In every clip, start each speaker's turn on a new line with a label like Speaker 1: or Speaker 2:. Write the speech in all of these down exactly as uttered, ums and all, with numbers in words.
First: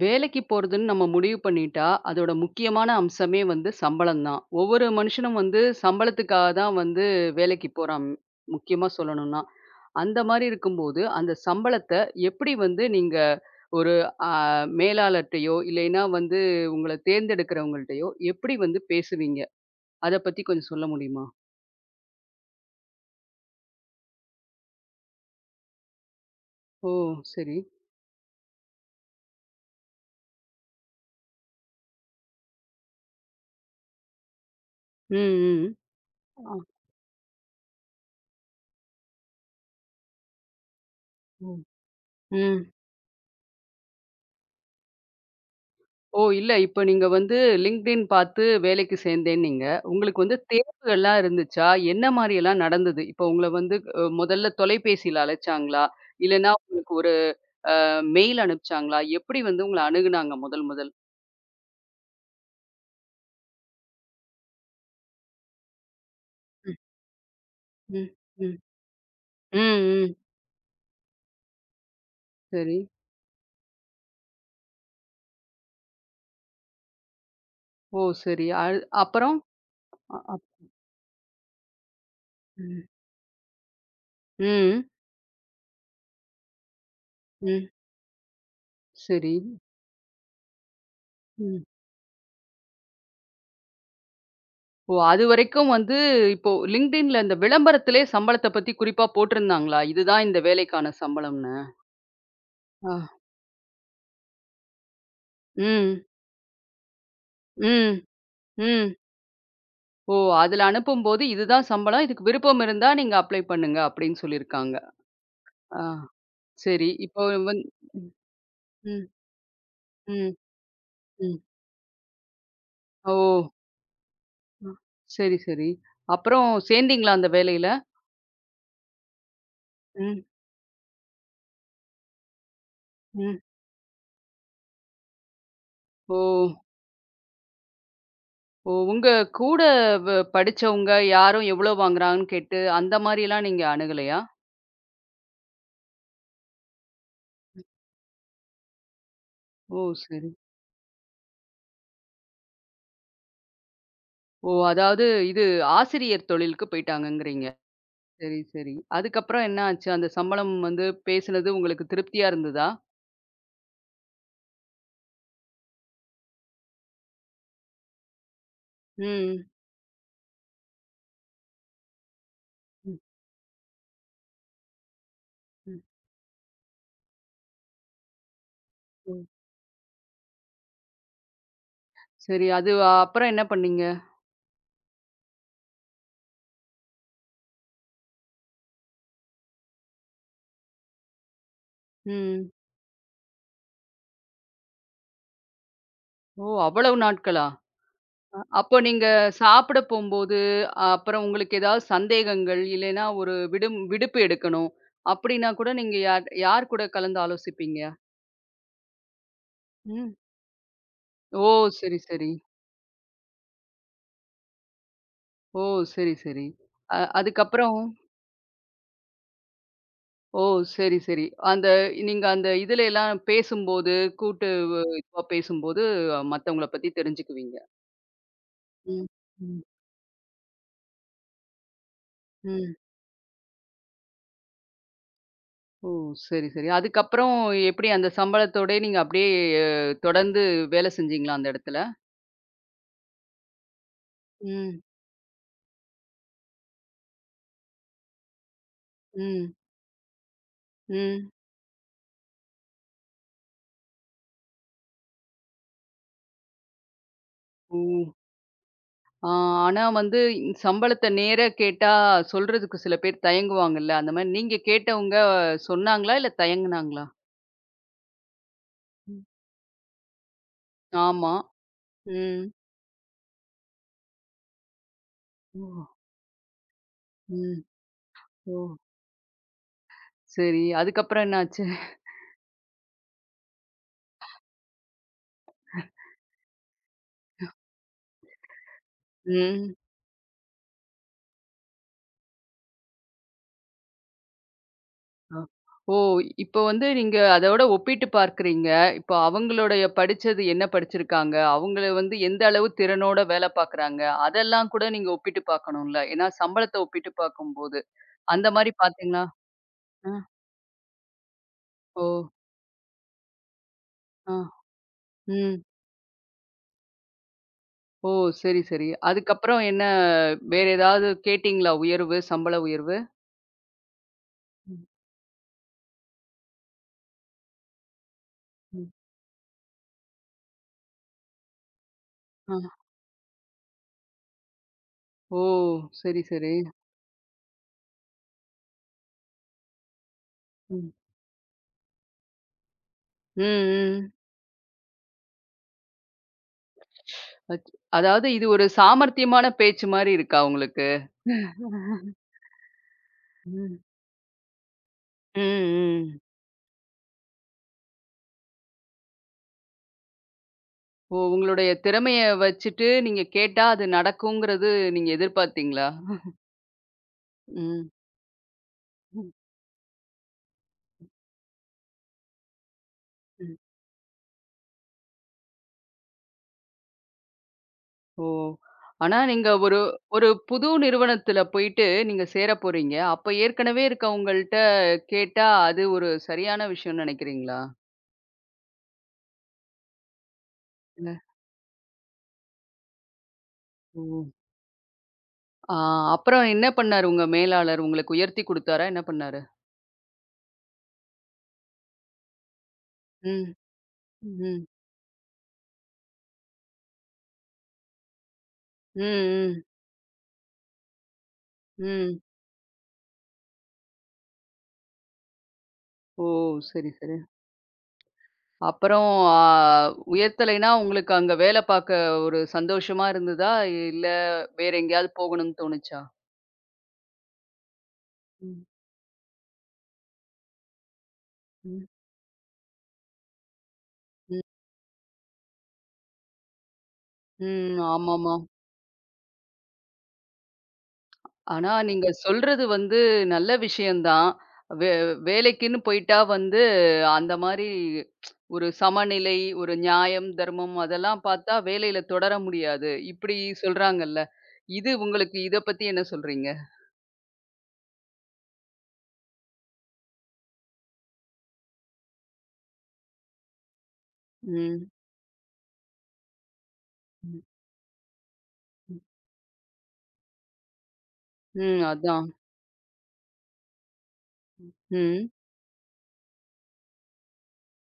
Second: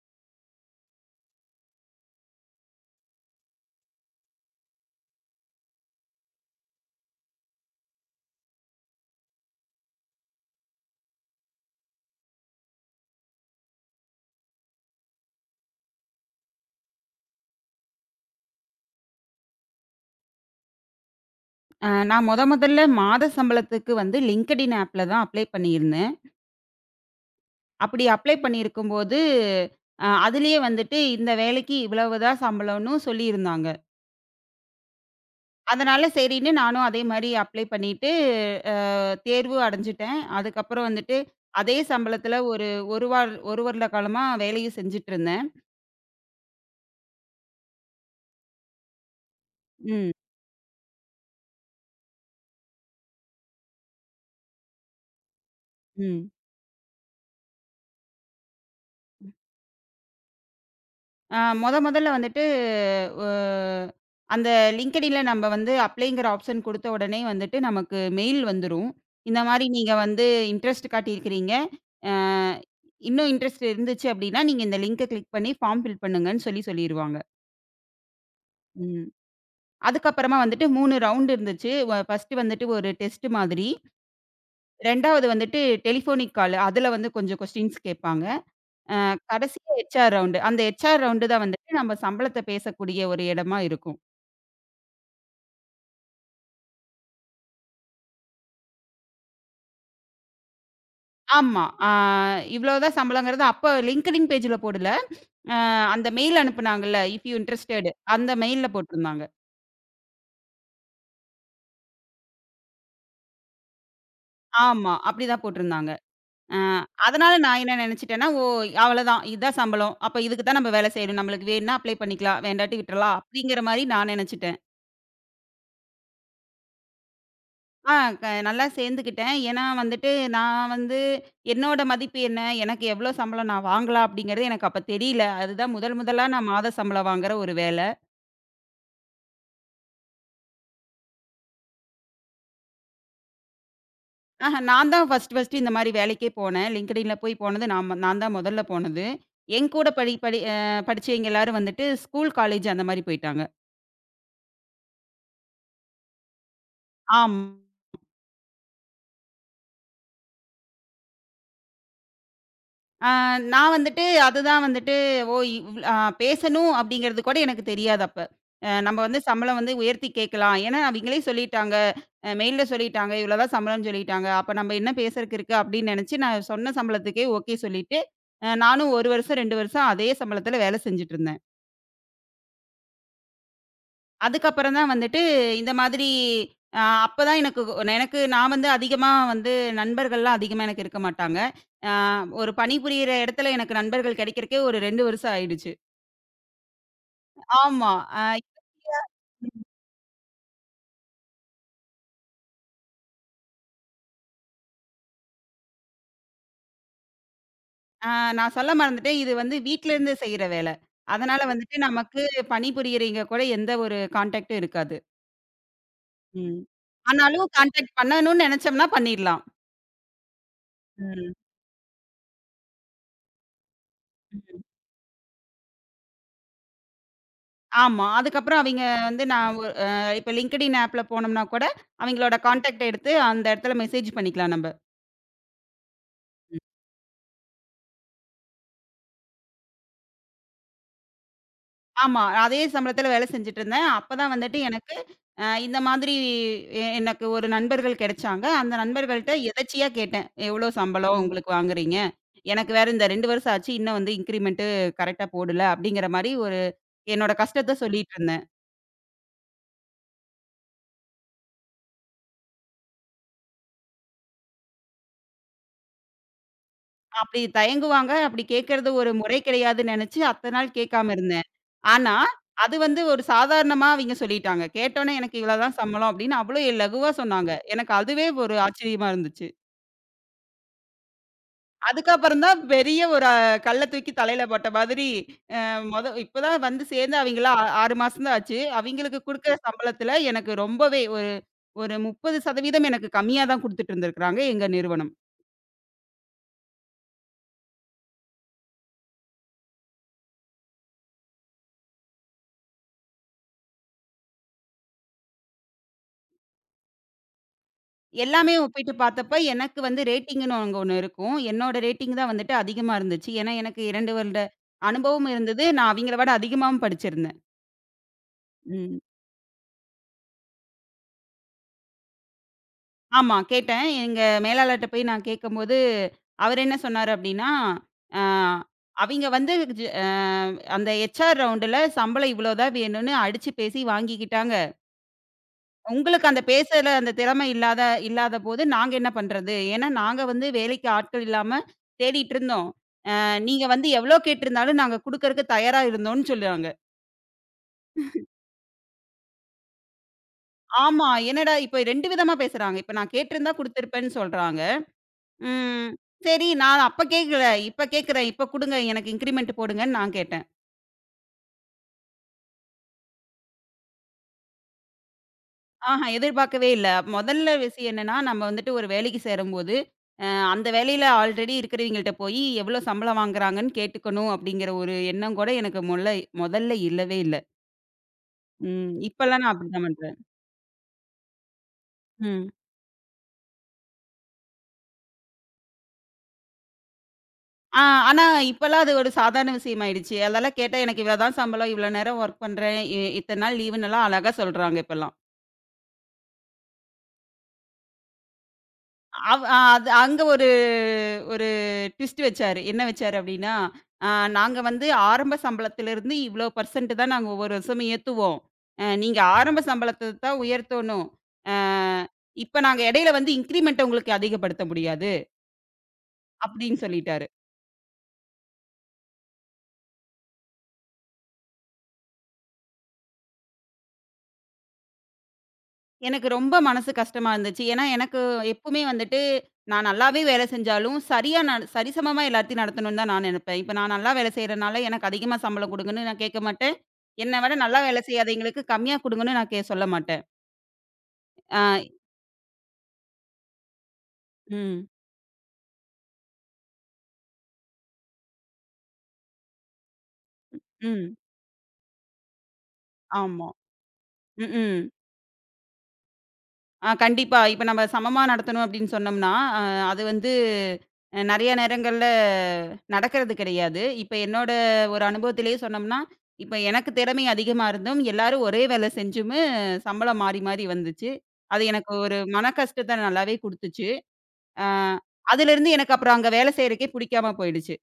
Speaker 1: வேலைக்கு போறதுன்னு நம்ம முடிவு பண்ணிட்டா, அதோட முக்கியமான அம்சமே வந்து சம்பளம் தான். ஒவ்வொரு மனுஷனும் வந்து சம்பளத்துக்காக தான் வந்து வேலைக்கு போறான். முக்கியமா சொல்லணும்னா. அந்த மாரி இருக்கும்போது, அந்த சம்பளத்த எப்படி வந்து நீங்க ஒரு அ மேலாளர்ட்டயோ, இல்லைன்னா வந்து உங்கள தேர்ந்தெடுக்கிறவங்கள்ட்டயோ எப்படி வந்து பேசுவீங்க? அத பத்தி கொஞ்சம் சொல்ல முடியுமா?
Speaker 2: அ நான் மொத முதல்ல மாத சம்பளத்துக்கு வந்து லிங்க்டின் ஆப்ல தான் அப்ளை பண்ணியிருந்தேன்.
Speaker 1: ஓ! சரி.
Speaker 2: அப்படி அப்ளை பண்ணியிருக்கும்போது, அ அதிலேயே வந்துட்டு இந்த வேலைக்கு இவ்வளவு தான் சம்பளம்னு சொல்லியிருந்தாங்க.
Speaker 1: ம், ம்.
Speaker 2: அதனால சரின்னு
Speaker 1: ஆ.
Speaker 2: நானும் அதே மாரி அப்ளை பண்ணிட்டு, அ தேர்வு அடைஞ்சுட்டேன். அதுக்கப்புறம் வந்துட்டு
Speaker 1: ம்.
Speaker 2: அதே சம்பளத்தில
Speaker 1: ம்.
Speaker 2: ஒரு 1 வார ஒரு வருட காலமா வேலையும் செஞ்சுட்டு இருந்தேன்.
Speaker 1: ஓ! இல்ல. இப்ப நீங்க வந்து LinkedIn பார்த்து வேலைக்கு சேர்ந்தேன்னீங்க.
Speaker 2: ம்,
Speaker 1: உங்களுக்கு வந்து தேர்வுகள்லாம் இருந்துச்சா? என்ன மாரியெல்லாம் நடந்தது? இப்ப உங்கள வந்து அ முதல்ல தொலைபேசியில அழைச்சாங்களா?
Speaker 2: ம்.
Speaker 1: இல்லன்னா உங்களுக்கு ஒரு மெயில் அனுப்பிச்சாங்களா? எப்படி வந்து உங்கள அணுகுனாங்க முதல் முதல்?
Speaker 2: ஆ மொத மொதல்ல வந்துட்டு ஒ அந்த லிங்க்டின்ல நம்ப வந்து அப்ளைங்கிற ஆப்ஷன்
Speaker 1: ம்,
Speaker 2: குடுத்த உடனே வந்துட்டு நமக்கு
Speaker 1: ம்,
Speaker 2: மெயில்
Speaker 1: ம்.
Speaker 2: வந்துரும். இந்த
Speaker 1: ம்,
Speaker 2: மாரி நீங்க
Speaker 1: ம்.
Speaker 2: வந்து இன்ட்ரெஸ்ட் காட்டியிருக்கிறீங்க. அ
Speaker 1: சரி.
Speaker 2: இன்னும் இன்ட்ரெஸ்ட் இருந்துச்சு அப்டின்னா, நீங்க இந்த லிங்க கிளிக் பண்ணி ஃபார்ம் ஃபில் பண்ணுங்கன்னு சொல்லி சொல்லிருவாங்க.
Speaker 1: ஓ! சரி. அது
Speaker 2: ம்.
Speaker 1: அப்புறம்? அ
Speaker 2: அதுக்கப்புறமா
Speaker 1: அப்
Speaker 2: வந்துட்டு மூணு ரவுண்ட் இருந்துச்சு. வ ஃபர்ஸ்ட்டு வந்துட்டு
Speaker 1: ம்.
Speaker 2: ஒரு டெஸ்ட் மாதிரி.
Speaker 1: ம்.
Speaker 2: இரண்டாவது வந்துட்டு டெலிஃபோனிக் கால். அதுல வந்து கொஞ்சம்
Speaker 1: ம்.
Speaker 2: கொஸ்டின்ஸ் கேட்பாங்க.
Speaker 1: சரி.
Speaker 2: கடைசியா ஹெச்ஆர் ரவுண்டு. அந்த ஹெச்ஆர் ரவுண்டு தான்
Speaker 1: ம்.
Speaker 2: வந்துட்டு நம்ம சம்பளத்த பேசக்கூடிய ஒரு இடமா இருக்கும்.
Speaker 1: ஓ! அதுவரைக்கும் வந்து இப்போ LinkedInல இந்த விளம்பரத்திலே சம்பளத்த பத்தி குறிப்பா போட்டிருந்தாங்களா? இதுதான் இந்த வேலைக்கான சம்பளம்னு.
Speaker 2: ஆமா. ஆ இவ்ளோ தான்
Speaker 1: ஆ.
Speaker 2: சம்பளங்கிறது அப்ப LinkedIn பேஜ்ல போடல. அ
Speaker 1: ம்.
Speaker 2: அந்த மெயில் அனுப்புனாங்கல்ல, இஃப் யூ இன்ட்ரஸ்டட்
Speaker 1: ம்.
Speaker 2: அந்த மெயில்ல
Speaker 1: ம்.
Speaker 2: போட்டிருந்தாங்க.
Speaker 1: ஓ! அதுல அனுப்பும்போது, "இதுதான் சம்பளம். இதுக்கு விருப்பம் இருந்தா நீங்க அப்ளை பண்ணுங்க" அப்டின்னு சொல்லியிருக்காங்க.
Speaker 2: ஆமா. அப்படிதான்
Speaker 1: ஆ
Speaker 2: போட்டிருந்தாங்க. அ
Speaker 1: சரி. இப்போ
Speaker 2: அதனால நான்
Speaker 1: வந்
Speaker 2: என்ன நெனச்சுட்டேன்னா, ஓ!
Speaker 1: ம்.
Speaker 2: அவ்வளதான். இதுதான் சம்பளம். அப்ப
Speaker 1: ம்.
Speaker 2: இதுக்கு தான் நம்ம வேலை செய்யணும்.
Speaker 1: ம்.
Speaker 2: நம்மளுக்கு வேணும்னா அப்ளை பண்ணிக்கலாம். வேண்டாட்டி
Speaker 1: ஓ!
Speaker 2: விட்டுறலாம். அப்படிங்கிற மாரி நான் நெனச்சுட்டேன்.
Speaker 1: ம். சரி, சரி. அப்புறம் சேர்ந்தீங்களா அந்த வேலையில?
Speaker 2: ஆ க நல்லா சேர்ந்துக்கிட்டேன். ஏன்னா வந்துட்டு
Speaker 1: ம்.
Speaker 2: நான் வந்து என்னோட மதிப்பு என்ன? எனக்கு எவ்வளோ
Speaker 1: ம்.
Speaker 2: சம்பளம் நான் வாங்கலாம்? அப்படிங்கிறது எனக்கு அப்ப தெரியல. அதுதான் முதல்
Speaker 1: ஓ!
Speaker 2: முதலா நான் மாத சம்பளம் வாங்குற ஒரு வேல.
Speaker 1: ஓ! உங்க கூட வ படிச்சவங்க யாரும் எவ்ளோ வாங்குறாங்கன்னு கேட்டு, அந்த மாரிலாம் நீங்க அணுகலையா?
Speaker 2: ஆஹ. நான் தான் ஃபர்ஸ்ட் ஃபர்ஸ்ட்டு இந்த மாரி வேலைக்கே போனேன். LinkedInல போய் போனது நான் நான் தான் முதல்ல போனது. என்
Speaker 1: ஓ!
Speaker 2: கூட படி
Speaker 1: சரி.
Speaker 2: படி அ படிச்சவைங்க எல்லாரும் வந்துட்டு ஸ்கூல், காலேஜ் அந்த மாரி போயிட்டாங்க.
Speaker 1: ஓ! அதாவது இது ஆசிரியர் தொழிலுக்கு
Speaker 2: ஆம்.
Speaker 1: போய்ட்டாங்கங்கிறீங்க. சரி, சரி. அதுக்கப்புறம் என்ன ஆச்சு? அந்த சம்பளம் வந்து பேசுனது உங்களுக்கு திருப்தியா இருந்ததா?
Speaker 2: ஆ நான் வந்துட்டு அதுதான் வந்துட்டு ஓ இவ் அ பேசணும் அப்படிங்கிறது கூட எனக்கு தெரியாது அப்ப. அ நம்ம வந்து
Speaker 1: ம்.
Speaker 2: சம்பளம் வந்து உயர்த்தி கேட்கலாம். ஏன்னா அவிங்களே சொல்லிட்டாங்க. அ மெயில்ல
Speaker 1: ம்,
Speaker 2: சொல்லிட்டாங்க. இவ்வளோ தான் சம்பளம்னு சொல்லிட்டாங்க. அப்ப நம்ம என்ன பேசறக்கு இருக்கு
Speaker 1: ம்,
Speaker 2: அப்படின்னு நினைச்சு நான் சொன்ன சம்பளத்துக்கே ஓகே சொல்லிட்டு, அ நானும் ஒரு
Speaker 1: ம்.
Speaker 2: வருஷம், ரெண்டு வருஷம் அதே சம்பளத்தில வேலை செஞ்சுட்டு இருந்தேன்.
Speaker 1: சரி, அது அப்புறம் என்ன பண்ணீங்க?
Speaker 2: அதுக்கப்புறம் தான் வந்துட்டு இந்த மாதிரி அ அப்பதான் எனக்கு எனக்கு நான் வந்து அதிகமா வந்து நண்பர்கள்லாம் அதிகமா எனக்கு இருக்க மாட்டாங்க. அ
Speaker 1: ம்.
Speaker 2: ஒரு பணிபுரியிற இடத்துல எனக்கு நண்பர்கள் கிடைக்கிறக்கே ஒரு ரெண்டு வருஷம் ஆயிடுச்சு.
Speaker 1: ஓ! அவ்வளவு நாட்களா?
Speaker 2: ஆமா. அ
Speaker 1: அப்போ நீங்க சாப்பிட போம்போது, அப்புறம் உங்களுக்கு ஏதாவது சந்தேகங்கள், இல்லைன்னா ஒரு விடும் விடுப்பு எடுக்கணும். அப்படின்னா கூட நீங்க யார் யார் கூட கலந்து ஆலோசிப்பீங்க?
Speaker 2: அ நான் சொல்ல மறந்துட்டேன். இது வந்து வீட்லருந்து
Speaker 1: ம்.
Speaker 2: செய்ற வேல. அதனால
Speaker 1: ஓ!
Speaker 2: வந்துட்டு
Speaker 1: சரி,
Speaker 2: நமக்கு
Speaker 1: சரி.
Speaker 2: பணிபுரியறீங்க கூட எந்த ஒரு கான்டாக்டும் இருக்காது.
Speaker 1: ஓ! சரி, சரி.
Speaker 2: ம்.
Speaker 1: அ
Speaker 2: ஆனாலும்
Speaker 1: அதுக்கப்புறம்
Speaker 2: கான்டாக்ட் பண்ணணும்னு நெனச்சோம்னா பண்ணிடலாம்.
Speaker 1: ஓ! சரி, சரி.
Speaker 2: ம்.
Speaker 1: அந்த நீங்க அந்த இதுல எல்லாம் பேசும்போது, கூட்டு
Speaker 2: ம்.
Speaker 1: வ- இதுவா பேசும்போது மத்தவங்கள பத்தி தெரிஞ்சுக்குவீங்க.
Speaker 2: ஆமா. அதுக்கப்புறம் அவிங்க
Speaker 1: ம்,
Speaker 2: வந்து நான்
Speaker 1: ம்,
Speaker 2: ஒ அ இப்ப லிங்க்டின் ஆப்ல போனோம்னா கூட, அவிங்களோட
Speaker 1: ம்.
Speaker 2: கான்டாக்ட் எடுத்து அந்த இடத்துல மெசேஜ் பண்ணிக்கலாம் நம்ப.
Speaker 1: ஓ! சரி,
Speaker 2: ம்.
Speaker 1: சரி. அதுக்கப்புறம் எப்படி அந்த சம்பளத்தோடே நீங்க அப்படியே அஹ், தொடர்ந்து வேலை செஞ்சீங்களா அந்த இடத்துல?
Speaker 2: ஆமா. அதே சம்பளத்தில வேலை செஞ்சுட்டுருந்தேன். அப்பதான் வந்துட்டு
Speaker 1: ம்,
Speaker 2: எனக்கு அ இந்த மாதிரி எ எனக்கு ஒரு நண்பர்கள் கிடைச்சாங்க. அந்த நண்பர்கள்ட்ட
Speaker 1: ம்,
Speaker 2: எதர்ச்சியா கேட்டேன். "எவ்வளோ சம்பளம்
Speaker 1: ம்.
Speaker 2: உங்களுக்கு வாங்குறீங்க? எனக்கு வேற இந்த ரெண்டு வருஷம் ஆச்சு. இன்னும் வந்து இன்கிரிமென்ட் கரெக்ட்டா போடல." அப்படிங்கிற மாரி ஒரு என்னோட கஷ்டத்த
Speaker 1: ஓ!
Speaker 2: சொல்லிட்டுருந்தேன்.
Speaker 1: ஆ ஆனா வந்து சம்பளத்த நேரா கேட்டா சொல்றதுக்கு சில பேர் தயங்குவாங்கல்ல. அந்த மாரி நீங்க கேட்டவங்க சொன்னாங்களா? இல்ல தயங்குனாங்களா?
Speaker 2: அப்படி தயங்குவாங்க. அப்படி கேட்கறது ஒரு
Speaker 1: ம்.
Speaker 2: முறை கிடையாதுன்னு நெனச்சு, அத்தன நாள் கேட்காம
Speaker 1: ஆமா.
Speaker 2: இருந்தேன். ஆனா,
Speaker 1: ம்.
Speaker 2: அது வந்து ஒரு சாதாரணமா அவிங்க சொல்லிட்டாங்க. கேட்டோனே எனக்கு இவ்வளோ
Speaker 1: ஓ!
Speaker 2: தான் சம்பளம் அப்படின்னு அவ்வளோ லகுவா சொன்னாங்க.
Speaker 1: ம்.
Speaker 2: எனக்கு அதுவே ஒரு
Speaker 1: ஓ!
Speaker 2: ஆச்சரியமா இருந்துச்சு.
Speaker 1: சரி. அதுக்கப்புறம் என்னாச்சு?
Speaker 2: அதுக்கப்புறம் தான் பெரிய ஒரு கல்ல தூக்கி தலையில போட்ட மாதிரி, அ மொத இப்ப தான் வந்து சேர்ந்து அவிங்கலாம் ஆறு மாசம் தான் ஆச்சு. அவிங்களுக்கு குடுக்குற
Speaker 1: ம்.
Speaker 2: சம்பளத்துல எனக்கு ரொம்பவே ஒரு ஒரு முப்பது சதவீதம் எனக்கு கம்மியா தான் குடுத்துட்டு இருந்திருக்காங்க எங்க நிறுவனம்.
Speaker 1: அ. ஓ! இப்போ வந்து நீங்க அதோட ஒப்பிட்டு பார்க்கிறீங்க. இப்போ அவங்களுடைய படிச்சது என்ன படிச்சிருக்காங்க? அவங்கள வந்து எந்த அளவு திறனோட வேலை பார்க்குறாங்க? அதெல்லாம் கூட நீங்க ஒப்பிட்டு பார்க்கணும்ல. ஏன்னா சம்பளத்த ஒப்பிட்டு பார்க்கும்போது. அந்த
Speaker 2: எல்லாமே
Speaker 1: மாரி
Speaker 2: ஒப்பிட்டு
Speaker 1: பார்த்தீங்களா?
Speaker 2: பார்த்தப்ப, எனக்கு வந்து
Speaker 1: அ.
Speaker 2: ரேட்டிங்குன்னு அங்க ஒண்ணு இருக்கும். என்னோட
Speaker 1: ஓ!
Speaker 2: ரேட்டிங் தான் வந்துட்டு அதிகமா இருந்துச்சு. ஏன்னா, எனக்கு இரண்டு
Speaker 1: அ.
Speaker 2: வருட அனுபவம்
Speaker 1: ம்.
Speaker 2: இருந்தது. நான் அவிங்கள விட அதிகமாவும் படிச்சிருந்தேன்.
Speaker 1: ஓ! சரி, சரி.
Speaker 2: ம்.
Speaker 1: அதுக்கப்புறம் என்ன வேற ஏதாவது கேட்டீங்களா உயர்வு, சம்பள உயர்வு?
Speaker 2: ஆமா, கேட்டேன். எங்க
Speaker 1: ம்,
Speaker 2: மேலாளர்ட்ட போய் நான் கேட்கும்போது, அவர் என்ன சொன்னாரு அப்டின்னா, அ
Speaker 1: ம்.
Speaker 2: அவிங்க வந்து ஜ அ அந்த ஹெச்ஆர் ரவுண்டுல சம்பளம் இவ்ளோ தான்
Speaker 1: அ.
Speaker 2: வேணும்னு அடிச்சு பேசி வாங்கிக்கிட்டாங்க.
Speaker 1: ஓ! சரி,
Speaker 2: உங்களுக்கு அந்த
Speaker 1: சரி.
Speaker 2: பேசுற அந்த திறமை இல்லாத இல்லாதபோது நாங்க என்ன பண்றது? ஏன்னா, நாங்க வந்து வேலைக்கு
Speaker 1: ம்.
Speaker 2: ஆட்கள் இல்லாம தேடிட்டு இருந்தோம்.
Speaker 1: ம்,
Speaker 2: நீங்க வந்து எவ்ளோ
Speaker 1: ம்.
Speaker 2: கேட்டிருந்தாலும் நாங்க குடுக்கறக்கு தயாரா இருந்தோம்ன்னு சொல்றாங்க.
Speaker 1: அச் அதாவது இது ஒரு சாமர்த்தியமான பேச்சு மாரி இருக்கா உங்களுக்கு?
Speaker 2: ஆமா. என்னடா இப்ப ரெண்டு விதமா பேசுறாங்க. இப்ப நான் கேட்டிருந்தா
Speaker 1: ம்.
Speaker 2: குடுத்திருப்பேன்னு சொல்றாங்க.
Speaker 1: ம்,
Speaker 2: ம்.
Speaker 1: ம்.
Speaker 2: சரி நான் அப்ப கேட்கல. இப்ப கேட்கிறேன். இப்ப குடுங்க. எனக்கு இன்கிரிமென்ட் போடுங்கன்னு நான் கேட்டேன்.
Speaker 1: ஓ! உங்களுடைய திறமைய வச்சுட்டு நீங்க கேட்டா அது நடக்குங்கிறது நீங்க எதிர்பார்த்தீங்களா?
Speaker 2: ஆஹா எதிர்பார்க்கவே இல்ல. முதல்ல
Speaker 1: ம்.
Speaker 2: விஷயம் என்னன்னா, நம்ம வந்துட்டு ஒரு வேலைக்கு
Speaker 1: ம்,
Speaker 2: சேரும்போது, அ அந்த வேலையில ஆல்ரெடி இருக்கிறவங்கள்ட்ட போயி எவ்ளோ சம்பளம்
Speaker 1: ம்.
Speaker 2: வாங்குறாங்கன்னு கேட்டுக்கணும் அப்படிங்கிற ஒரு எண்ணம் கூட எனக்கு முல்ல முதல்ல இல்லவே இல்ல.
Speaker 1: ஓ!
Speaker 2: ம்.
Speaker 1: ஆனா
Speaker 2: இப்பல்லாம்
Speaker 1: நீங்க
Speaker 2: நான்
Speaker 1: ஒரு
Speaker 2: அப்படித்தான் பண்றேன்.
Speaker 1: ஒரு புது நிறுவனத்துல போயிட்டு நீங்க
Speaker 2: ம்.
Speaker 1: சேர போறீங்க. அப்ப ஏற்கனவே இருக்கவங்கள்ட்ட கேட்டா அது ஒரு சரியான விஷயம்னு நெனைக்கிறீங்களா?
Speaker 2: ஆ, ஆனா இப்பலாம் அது ஒரு சாதாரண விஷயமாயிடுச்சு. அதெல்லாம் கேட்டா, எனக்கு
Speaker 1: இல்ல.
Speaker 2: இவ்வளோ தான் சம்பளம், இவ்வளோ நேரம் ஒர்க் பண்றேன், இ இத்தன நாள்
Speaker 1: ஓ!
Speaker 2: லீவுன்னெல்லாம் அழகா சொல்றாங்க இப்பலாம்.
Speaker 1: ஆ அப்புறம் என்ன பண்ணாரு உங்க மேலாளர்? உங்களுக்கு உயர்த்தி குடுத்தாரா? என்ன பண்ணாரு?
Speaker 2: அவ் அ அது அங்க ஒரு ஒரு ட்விஸ்ட் வச்சாரு. என்ன வச்சாரு
Speaker 1: ம்.
Speaker 2: அப்டின்னா, அ நாங்க
Speaker 1: ம்.
Speaker 2: வந்து ஆரம்ப சம்பளத்திலிருந்து இவ்வளோ பெர்சன்ட் தான் நாங்க ஒவ்வொரு வருஷமும் ஏத்துவோம். அ
Speaker 1: ம்,
Speaker 2: நீங்க
Speaker 1: ம்.
Speaker 2: ஆரம்ப சம்பளத்த தான் உயர்த்தணும். அ
Speaker 1: ம்.
Speaker 2: இப்ப நாங்க இடையில வந்து இன்கிரிமெண்ட்ட உங்களுக்கு அதிகப்படுத்த முடியாது,
Speaker 1: ஓ!
Speaker 2: அப்டின்னு
Speaker 1: சரி, சரி.
Speaker 2: சொல்லிட்டாரு.
Speaker 1: அப்புறம் ஆ உயர்த்தலைன்னா, உங்களுக்கு அங்க வேலை பார்க்க ஒரு சந்தோஷமா இருந்ததா? இல்ல வேற எங்கேயாவது போகணும்னு தோணுச்சா?
Speaker 2: எனக்கு ரொம்ப மனசு கஷ்டமா இருந்துச்சு. ஏன்னா, எனக்கு
Speaker 1: ம்,
Speaker 2: எப்பவுமே வந்துட்டு, நான் நல்லாவே வேலை செஞ்சாலும், சரியா நான்
Speaker 1: ம்.
Speaker 2: சரிசமமா எல்லாத்தையும் நடத்தணும்னு தான் நான் நெனைப்பேன். இப்ப நான் நல்லா வேலை செய்றனால, எனக்கு அதிகமா சம்பளம் குடுங்கன்னு நான் கேட்க மாட்டேன். என்ன விட
Speaker 1: ம்.
Speaker 2: நல்லா வேலை
Speaker 1: ஆமாமா.
Speaker 2: செய்யாதவங்களுக்கு கம்மியா குடுங்கன்னு நான் கே சொல்ல மாட்டேன். ஆ.
Speaker 1: ஆனா நீங்க சொல்றது வந்து நல்ல விஷயம் தான்.
Speaker 2: ம்.
Speaker 1: வே வேலைக்குன்னு போயிட்டா வந்து அந்த மாரி ஒரு சமநிலை, ஒரு நியாயம், தர்மம்
Speaker 2: ம்.
Speaker 1: அதெல்லாம் பார்த்தா வேலையில தொடர முடியாது. இப்படி
Speaker 2: ஆமா.
Speaker 1: சொல்றாங்கல்ல.
Speaker 2: ம். ம்.
Speaker 1: இது உங்களுக்கு இத பத்தி என்ன சொல்றீங்க?
Speaker 2: ஆ கண்டிப்பா. இப்ப நம்ம சமமா நடத்தணும் அப்படின்னு சொன்னோம்னா, அ அது வந்து அ நெறைய நேரங்கள்ல நடக்கிறது கிடையாது. இப்ப என்னோட
Speaker 1: ம்.
Speaker 2: ஒரு அனுபவத்திலேயே சொன்னோம்னா, இப்ப எனக்கு திறமை
Speaker 1: ம்,
Speaker 2: அதிகமா இருந்தும், எல்லாரும் ஒரே வேலை
Speaker 1: ம்.
Speaker 2: செஞ்சும் சம்பளம் மாறி, மாறி வந்துச்சு. அது
Speaker 1: ம்.
Speaker 2: எனக்கு ஒரு
Speaker 1: அதான்.
Speaker 2: மன கஷ்டத்த நல்லாவே குடுத்துச்சு. அ
Speaker 1: ம்.
Speaker 2: அதிலிருந்து எனக்கு அப்புறம் அங்க வேலை செய்றக்கே புடிக்காம போயிடுச்சு.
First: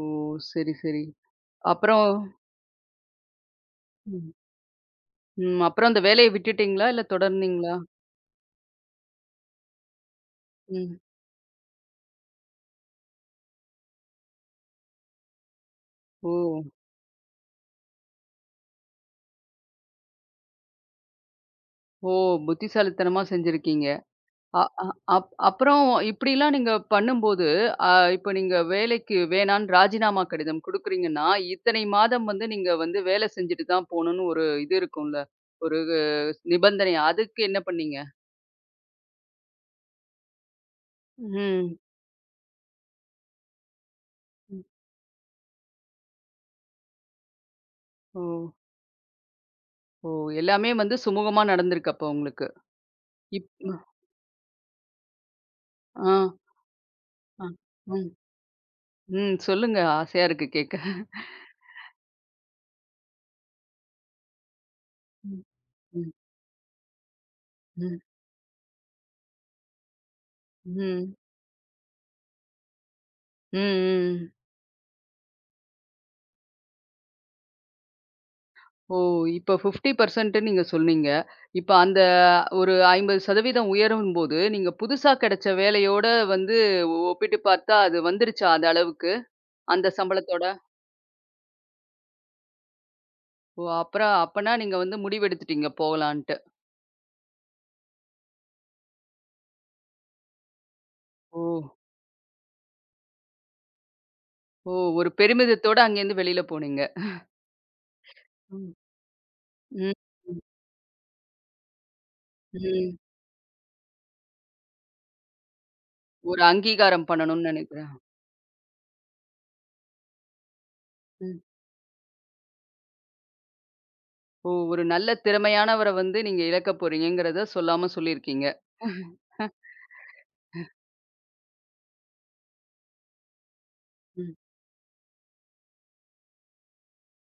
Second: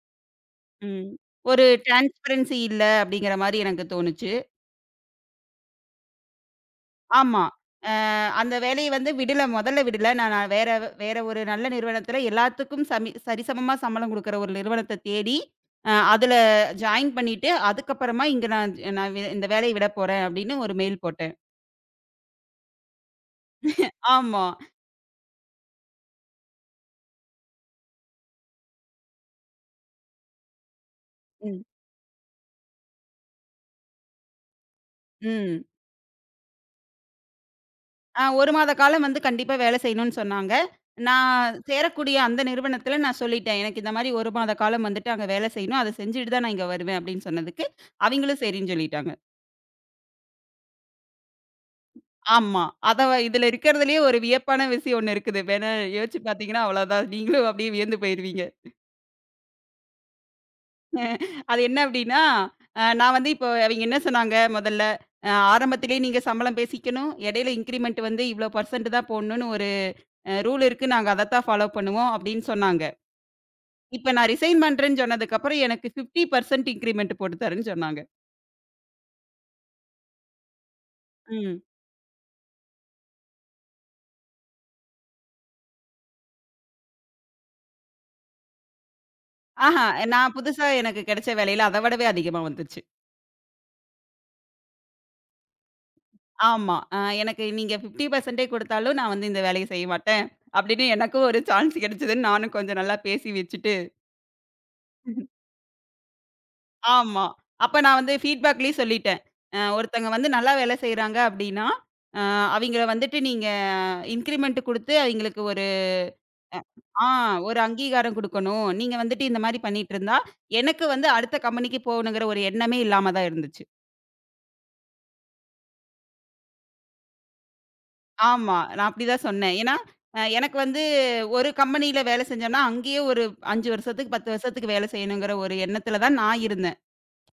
Speaker 1: ஓ! சரி, சரி.
Speaker 2: ம். ஒரு
Speaker 1: அப்புறம்
Speaker 2: டிரான்ஸ்பரன்சி இல்ல அப்படிங்கிற மாரி எனக்கு
Speaker 1: ம்,
Speaker 2: தோணுச்சு.
Speaker 1: ம். அப்புறம் அந்த வேலைய விட்டுட்டீங்களா? இல்ல
Speaker 2: ஆமா.
Speaker 1: தொடர்ந்தீங்களா?
Speaker 2: அ அந்த வேலைய வந்து விடல. முதல்ல விடல. நான் நான் வேற
Speaker 1: ம்.
Speaker 2: வேற ஒரு நல்ல நிறுவனத்துல எல்லாத்துக்கும் சமி சரிசமமா சம்பளம் குடுக்குற ஒரு நிறுவனத்த தேடி, அ
Speaker 1: ஓ!
Speaker 2: அதுல ஜாயின் பண்ணிட்டு, அதுக்கப்புறமா இங்க நான் நான் வி- இந்த வேலைய விடப் போறேன் அப்படின்னு ஒரு மெயில் போட்டேன்.
Speaker 1: ஓ! புத்திசாலித்தனமா செஞ்சிருக்கீங்க.
Speaker 2: ஆமா.
Speaker 1: அ அ அப் அப்புறம் இப்படிலாம் நீங்க பண்ணும்போது, அ இப்ப நீங்க வேலைக்கு வேணான்னு ராஜினாமா கடிதம் குடுக்குறீங்கன்னா,
Speaker 2: ம்.
Speaker 1: இத்தனை மாதம் வந்து நீங்க வந்து வேலை செஞ்சுட்டு தான் போணும்னு ஒரு இது இருக்கும்ல.
Speaker 2: ம்.
Speaker 1: ஒரு நிபந்தனை. அதுக்கு என்ன பண்ணீங்க?
Speaker 2: அ ஒரு மாத காலம் வந்து கண்டிப்பா வேலை செய்யணும்னு சொன்னாங்க. நான்
Speaker 1: ம்.
Speaker 2: சேரக்கூடிய அந்த நிறுவனத்துல நான் சொல்லிட்டேன். எனக்கு இந்த மாரி ஒரு மாத
Speaker 1: ம்.
Speaker 2: காலம் வந்துட்டு அங்க வேலை செய்யணும். அத செஞ்சுட்டு தான் நான் இங்க வருவேன் அப்படின்னு சொன்னதுக்கு,
Speaker 1: ஓ!
Speaker 2: அவைங்களும் சரின்னு சொல்லிட்டாங்க.
Speaker 1: ஓ! எல்லாமே வந்து சுமூகமா நடந்திருக்கு அப்ப உங்களுக்கு.
Speaker 2: ஆமா. அத வ- இதுல
Speaker 1: இப் அ,
Speaker 2: இருக்கிறதுலயே ஒரு வியப்பான விஷயம் ஒண்ணு இருக்குது. வேணா
Speaker 1: ஆ,
Speaker 2: யோசிச்சு பார்த்தீங்கன்னா, அவ்வளோதான். நீங்களும் அப்படியே
Speaker 1: ஆ.
Speaker 2: வியந்து போயிருவீங்க.
Speaker 1: ம். சொல்லுங்க. ஆசையா இருக்கு கேட்க.
Speaker 2: அது என்ன அப்படின்னா, அ நான் வந்து இப்போ அவிங்க என்ன சொன்னாங்க முதல்ல, அ
Speaker 1: ம்.
Speaker 2: ஆரம்பத்திலேயே
Speaker 1: ம்.
Speaker 2: நீங்க சம்பளம் பேசிக்கணும். இடையில
Speaker 1: ம்.
Speaker 2: இன்கிரிமெண்ட் வந்து இவ்வளோ பெர்சன்ட் தான் போடணும்னு ஒரு அ ரூல் இருக்கு. நாங்க
Speaker 1: ம்.
Speaker 2: அதத்தான் ஃபாலோ பண்ணுவோம் அப்படின்னு சொன்னாங்க.
Speaker 1: ம்.
Speaker 2: இப்ப
Speaker 1: ம்.
Speaker 2: நான் ரிசைன் பண்றேன்னு சொன்னதுக்கப்புறம் எனக்கு ஃபிஃப்டி பெர்சன்ட் இன்கிரிமெண்ட் போட்டு தரேன்னு சொன்னாங்க.
Speaker 1: ஓ! இப்ப ஐம்பது சதவீதம் நீங்க சொன்னீங்க.
Speaker 2: ம்.
Speaker 1: இப்ப அந்த ஒரு ஐம்பது சதவீதம் உயரும்போது, நீங்க புதுசா கிடைச்ச வேலையோட வந்து ஒப்பிட்டு பார்த்தா, அது வந்துருச்சா அந்த அளவுக்கு?
Speaker 2: ஆஹா,
Speaker 1: அந்த
Speaker 2: நான்
Speaker 1: சம்பளத்தோட?
Speaker 2: புதுசா எனக்கு கிடைச்ச வேலையில அத விடவே அதிகமா வந்துச்சு.
Speaker 1: ஓ! அப்புறம் அப்பன்னா நீங்க வந்து முடிவெடுத்துட்டீங்க போகலான்ட்டு.
Speaker 2: ஆமா. அ எனக்கு நீங்க ஃபிஃப்டி பெர்சன்ட் குடுத்தாலும் நான் வந்து இந்த வேலைய செய்ய மாட்டேன். அப்படின்னு எனக்கும்
Speaker 1: ஓ!
Speaker 2: ஒரு சான்ஸ் கிடைச்சதுன்னு நானும் கொஞ்சம் நல்லா பேசி வச்சுட்டு
Speaker 1: ஓ! ஒரு பெருமிதத்தோட அங்கேருந்து வெளியில போனீங்க.
Speaker 2: ஆமா. அப்ப நான் வந்து
Speaker 1: ம்.
Speaker 2: ஃபீட்பேக்லயும் சொல்லிட்டேன். அ
Speaker 1: ம்.
Speaker 2: ஒருத்தங்க வந்து
Speaker 1: ம்.
Speaker 2: நல்லா வேலை செய்றாங்க அப்படின்னா, அ அவிங்கள
Speaker 1: ம்.
Speaker 2: வந்துட்டு நீங்க இன்கிரிமென்ட் குடுத்து அவிங்களுக்கு ஒரு
Speaker 1: ஒரு
Speaker 2: அ
Speaker 1: அங்கீகாரம்
Speaker 2: ஆ
Speaker 1: பண்ணணும்னு
Speaker 2: ஒரு
Speaker 1: நினைக்கிறேன்.
Speaker 2: அங்கீகாரம் குடுக்கணும். நீங்க வந்துட்டு இந்த மாரி பண்ணிட்டு இருந்தா, எனக்கு வந்து அடுத்த
Speaker 1: ம்.
Speaker 2: கம்பெனிக்கு போகணுங்கிற ஒரு எண்ணமே இல்லாம தான் இருந்துச்சு.
Speaker 1: ஓ! ஒரு நல்ல திறமையானவர வந்து நீங்க இழக்க போறீங்கங்கிறத சொல்லாம சொல்லியிருக்கீங்க.
Speaker 2: ஆமா. நான் அப்படிதான் சொன்னேன். ஏன்னா, அ எனக்கு வந்து ஒரு கம்பெனியில வேலை செஞ்சோம்னா, அங்கேயே ஒரு அஞ்சு வருஷத்துக்கு, பத்து
Speaker 1: ம்.
Speaker 2: வருஷத்துக்கு வேலை செய்யணுங்கிற ஒரு எண்ணத்துல தான் நான் இருந்தேன்.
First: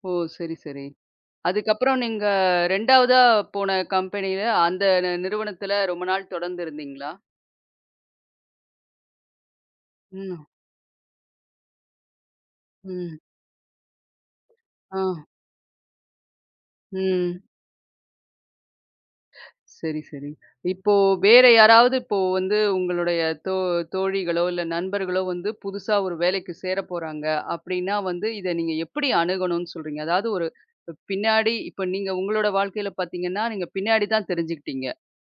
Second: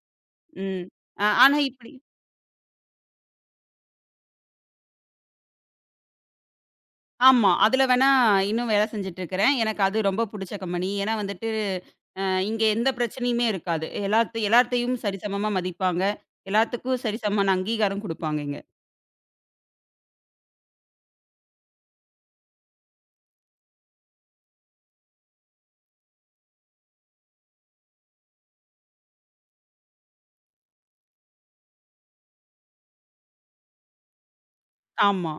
Speaker 1: ஓ! சரி, சரி.
Speaker 2: ம். அ ஆனா இப்படி
Speaker 1: அதுக்கப்புறம் நீங்க இரண்டாவதா போன கம்பெனியில அந்த நி நிறுவனத்துல ரொம்ப நாள் தொடர்ந்து இருந்தீங்களா?
Speaker 2: ஆமா. அதுல வேணா இன்னும் வேலை செஞ்சுட்டு இருக்கிறேன். எனக்கு அது ரொம்ப
Speaker 1: ம்.
Speaker 2: புடிச்ச கம்பெனி. ஏன்னா வந்துட்டு, அ இங்க எந்த
Speaker 1: ம்.
Speaker 2: பிரச்சனையுமே இருக்காது. எல்லாத்து
Speaker 1: ஆ.
Speaker 2: எல்லாத்தையும் சரிசமமா மதிப்பாங்க. எல்லாத்துக்கும்
Speaker 1: ம்.
Speaker 2: சரிசமமான அங்கீகாரம் குடுப்பாங்க இங்க.
Speaker 1: சரி, சரி. இப்போ வேற யாராவது இப்போ வந்து உங்களுடைய தோ தோழிகளோ, இல்ல நண்பர்களோ வந்து புதுசா ஒரு வேலைக்கு சேரப் போறாங்க அப்டின்னா வந்து, இத நீங்க எப்படி அணுகணும்னு சொல்றீங்க? அதாவது ஒரு பின்னாடி இப்ப நீங்க உங்களோட வாழ்க்கையில பார்த்தீங்கன்னா, நீங்க பின்னாடி தான் தெரிஞ்சுக்கிட்டீங்க.
Speaker 2: ஆமா.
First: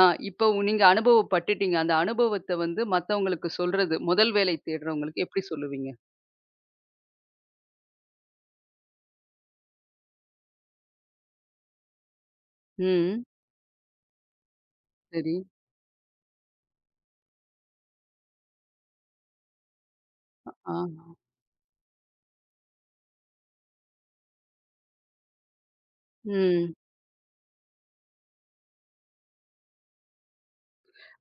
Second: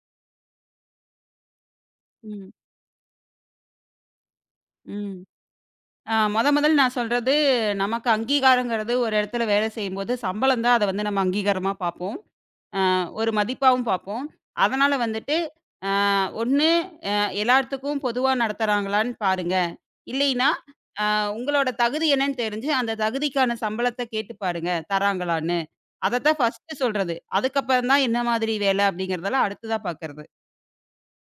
Speaker 1: ஆ இப்போ உ- நீங்க அனுபவப்பட்டுட்டீங்க. அந்த
Speaker 2: ம்.
Speaker 1: அனுபவத்த வந்து மத்தவங்களுக்கு சொல்றது, முதல் வேலை
Speaker 2: ம்.
Speaker 1: தேடுறவங்களுக்கு எப்படி சொல்லுவீங்க?
Speaker 2: ஆ மொத முதல்ல நான் சொல்றது, நமக்கு அங்கீகாரங்கிறது ஒரு இடத்துல வேலை செய்யும்போது, சம்பளம் தான் அத வந்து நம்ம அங்கீகாரமா பார்ப்போம். அ
Speaker 1: ம்.
Speaker 2: ஒரு மதிப்பாவும் பார்ப்போம். அதனால
Speaker 1: சரி.
Speaker 2: வந்துட்டு, அ ஒண்ணு அ எல்லாத்துக்கும் பொதுவா நடத்துறாங்களான்னு பாருங்க. இல்லைன்னா,
Speaker 1: ஆ.
Speaker 2: உங்களோட தகுதி என்னன்னு தெரிஞ்சு, அந்த தகுதிக்கான சம்பளத்த கேட்டு பாருங்க, தராங்களான்னு. அதத்தான்
Speaker 1: ம்.
Speaker 2: ஃபர்ஸ்ட்டு சொல்றது. அதுக்கப்புறம் தான் என்ன மாதிரி வேலை அப்படிங்கிறதெல்லாம் அடுத்ததா பார்க்கறது.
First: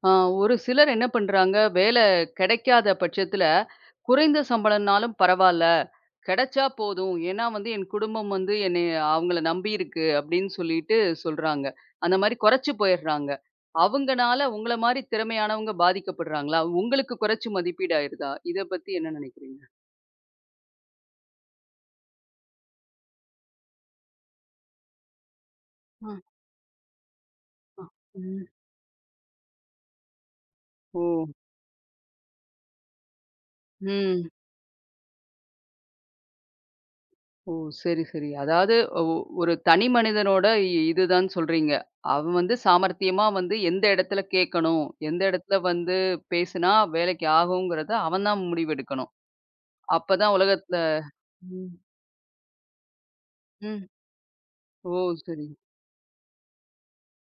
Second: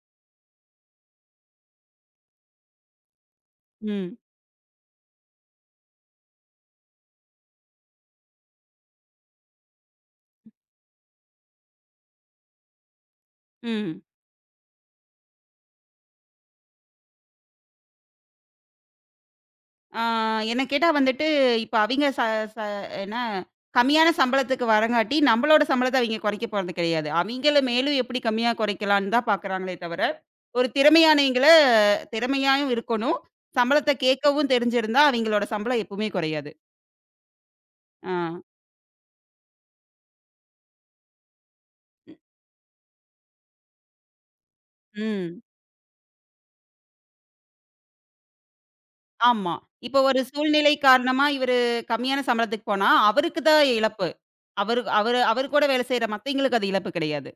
Speaker 1: ஆ, ஒரு சிலர் என்ன பண்றாங்க, வேலை கிடைக்காத பட்சத்துல,
Speaker 2: ம்.
Speaker 1: குறைந்த சம்பளம்னாலும் பரவால்ல. கிடைச்சா போதும். ஏன்னா வந்து என் குடும்பம் வந்து என்னைய அவங்கள நம்பி இருக்கு அப்படின்னு சொல்லிட்டு சொல்றாங்க. அந்த மாரி குறைச்சு போயிடுறாங்க.
Speaker 2: ம்.
Speaker 1: அவங்கனால உங்கள மாரி திறமையானவங்க பாதிக்கப்படுறாங்களா? உங்களுக்கு குறைச்சு மதிப்பீடு ஆயிருதா? இத பத்தி என்ன நினைக்கிறீங்க?
Speaker 2: ஆ என்ன கேட்டா வந்துட்டு, இப்ப அவிங்க ச ச என்ன கம்மியான சம்பளத்துக்கு வரங்காட்டி, நம்மளோட சம்பளத்த
Speaker 1: ஆ.
Speaker 2: அவிங்க குறைக்க போறது கிடையாது. அவிங்கள
Speaker 1: அ.
Speaker 2: மேலும் எப்படி
Speaker 1: ம்.
Speaker 2: கம்மியா குறைக்கலான்னு தான் பாக்குறாங்களே தவிர, ஒரு
Speaker 1: ஓ!
Speaker 2: திறமையானவிங்கள திறமையாயும் இருக்கணும். சம்பளத்த
Speaker 1: ம்.
Speaker 2: கேட்கவும் தெரிஞ்சிருந்தா, அவிங்களோட சம்பளம் எப்பவுமே குறையாது.
Speaker 1: ஓ! சரி,
Speaker 2: ஆ.
Speaker 1: சரி. அதாவது ஒ ஒரு தனி மனிதனோட இ- இதுதான் சொல்றீங்க. அவன் வந்து சாமர்த்தியமா வந்து எந்த இடத்துல கேட்கணும், எந்த
Speaker 2: ம்.
Speaker 1: இடத்துல வந்து பேசினா வேலைக்கு ஆகுங்கிறத அவன் தான் முடிவெடுக்கணும்.
Speaker 2: ஆமா. இப்ப ஒரு
Speaker 1: அப்பதான்
Speaker 2: சூழ்நிலை
Speaker 1: உலகத்துல
Speaker 2: காரணமா இவரு
Speaker 1: ம்,
Speaker 2: கம்மியான சம்பளத்துக்கு போனா, அவருக்கு தான்
Speaker 1: ம்.
Speaker 2: இழப்பு. அவரு
Speaker 1: ஓ!
Speaker 2: அவரு
Speaker 1: சரி.
Speaker 2: அவர் கூட வேலை செய்ற மத்தவிங்களுக்கு அது இழப்பு கிடையாது.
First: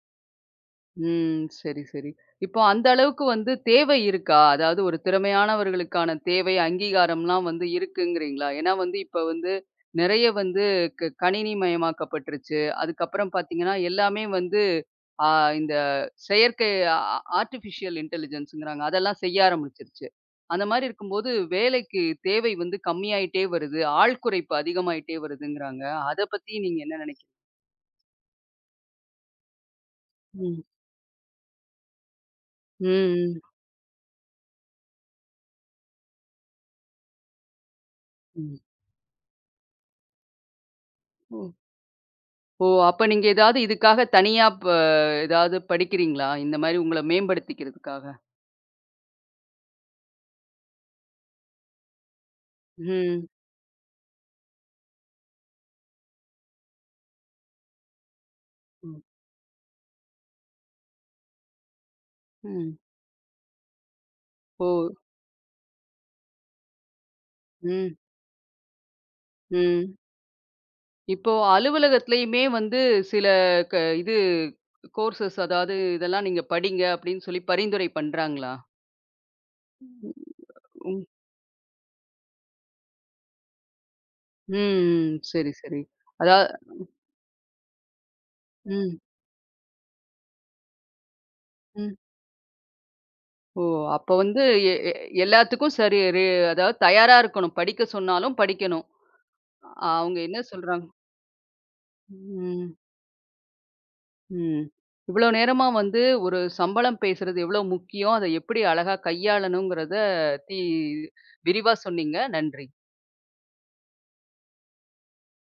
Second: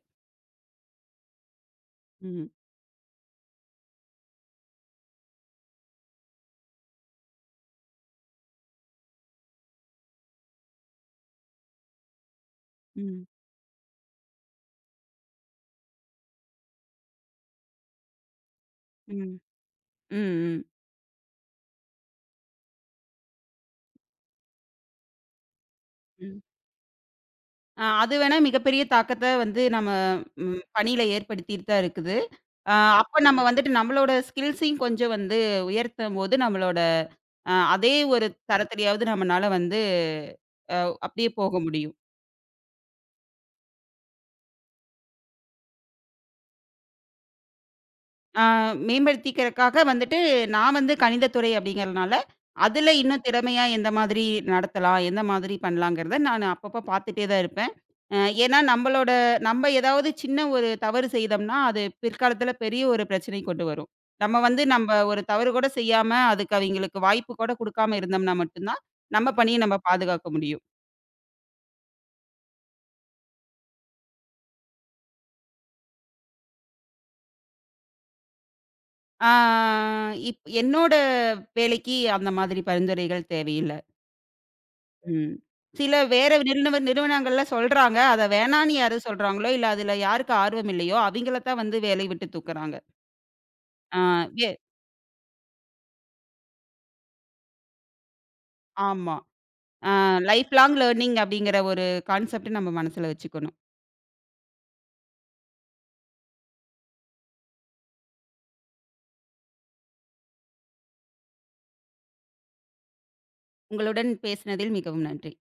Speaker 1: ம். சரி, சரி.
Speaker 2: ம்.
Speaker 1: இப்போ அந்த அளவுக்கு வந்து தேவை இருக்கா? அதாவது ஒரு திறமையானவர்களுக்கான தேவை, அங்கீகாரம்லாம் வந்து இருக்குங்கிறீங்களா? ஏன்னா வந்து இப்ப வந்து நிறைய வந்து க கணினிமயமாக்கப்பட்டுருச்சு.
Speaker 2: ம்.
Speaker 1: அதுக்கப்புறம் பார்த்தீங்கன்னா, எல்லாமே வந்து ஆ இந்த செயற்கை ஆ ஆர்ட்டிஃபிஷியல் இன்டெலிஜென்ஸ்ங்கிறாங்க. அதெல்லாம்
Speaker 2: ம். ம்.
Speaker 1: செய்ய ஆரம்பிச்சுருச்சு.
Speaker 2: ம்.
Speaker 1: அந்த மாரி இருக்கும்போது, வேலைக்கு தேவை வந்து கம்மியாயிட்டே வருது. ஆள் குறைப்பு அதிகமாயிட்டே வருதுங்கிறாங்க. அத
Speaker 2: ம்.
Speaker 1: பத்தி நீங்க என்ன நினைக்கிறீங்க?
Speaker 2: அ அது வேணா மிகப்பெரிய தாக்கத்த வந்து நம்ம
Speaker 1: ம்.
Speaker 2: ம் பணியில ஏற்படுத்திட்டு தான் இருக்குது. அ அப்ப
Speaker 1: ம்.
Speaker 2: நம்ம வந்துட்டு நம்மளோட ஸ்கில்ஸையும் கொஞ்சம் வந்து உயர்த்தும்போது, நம்மளோட அ அதே ஒரு
Speaker 1: ம்.
Speaker 2: தரத்திலயாவது நம்மனால வந்து அ அப்படியே
Speaker 1: ம்.
Speaker 2: போக முடியும்.
Speaker 1: ஓ! அப்ப நீங்க ஏதாவது இதுக்காக தனியா ப ஏதாவது படிக்கிறீங்களா? இந்த மாரி உங்கள மேம்படுத்திக்கிறதுக்காக?
Speaker 2: ஆ மேம்படுத்திக்கிறக்காக வந்துட்டு, நான் வந்து கணிதத்துறை அப்படிங்கிறனால, அதுல இன்னும்
Speaker 1: ம்.
Speaker 2: திறமையா எந்த மாதிரி நடத்தலாம்? எந்த மாதிரி பண்ணலாங்கிறத நான் அப்பப்போ பார்த்துட்டே தான் இருப்பேன். அ ஏன்னா
Speaker 1: ம்.
Speaker 2: நம்மளோட நம்ம ஏதாவது சின்ன ஒரு தவறு செய்தோம்னா, அது பிற்காலத்துல
Speaker 1: ம்.
Speaker 2: பெரிய ஒரு பிரச்சனை கொண்டு வரும். நம்ம வந்து
Speaker 1: ஓ!
Speaker 2: நம்ப ஒரு தவறு கூட செய்யாம, அதுக்கு அவிங்களுக்கு வாய்ப்பு கூட
Speaker 1: ம்.
Speaker 2: குடுக்காம இருந்தோம்னா மட்டும் தான், நம்ம பணிய நம்ம
Speaker 1: ம்.
Speaker 2: பாதுகாக்க முடியும்.
Speaker 1: இப்போ அலுவலகத்திலயுமே வந்து சில க இது கோர்சஸ் அதாவது இதெல்லாம் நீங்க படிங்க அப்படின்னு சொல்லி பரிந்துரை பண்றாங்களா?
Speaker 2: ஆ இப் என்னோட
Speaker 1: ம்.
Speaker 2: வேலைக்கு அந்த மாதிரி பரிந்துரைகள் தேவையில்ல.
Speaker 1: ம்.
Speaker 2: ம்.
Speaker 1: சரி, சரி.
Speaker 2: சில வேற
Speaker 1: அதா
Speaker 2: நிறுவன நிறுவனங்கள்ல சொல்றாங்க. அத வேணான்னு யாரு
Speaker 1: ம்,
Speaker 2: சொல்றாங்களோ, இல்ல அதுல யாருக்கு ஆர்வம் இல்லையோ, அவிங்கள தான் வந்து
Speaker 1: ம்.
Speaker 2: வேலைய விட்டு தூக்குறாங்க.
Speaker 1: ஓ!
Speaker 2: ஆ
Speaker 1: அப்ப வந்து
Speaker 2: வே
Speaker 1: எ எ எல்லாத்துக்கும் சரி ரெ அதாவது தயாரா இருக்கணும். படிக்க சொன்னாலும் படிக்கணும்.
Speaker 2: ஆமா.
Speaker 1: அ-
Speaker 2: ஆ
Speaker 1: அவங்க என்ன
Speaker 2: லைஃப் லாங்
Speaker 1: சொல்றாங்க
Speaker 2: லேர்னிங் அப்படிங்கிற ஒரு கான்செப்ட் நம்ம
Speaker 1: ம்,
Speaker 2: மனசுல வச்சுக்கணும்.
Speaker 1: ம். இவ்வளோ நேரமா வந்து ஒரு சம்பளம் பேசுறது எவ்வளோ முக்கியம், அத எப்படி அழகா கையாளணுங்கிறத தி விரிவா சொன்னீங்க. நன்றி.
Speaker 2: உங்களுடன் பேசினதில் மிகவும் நன்றி.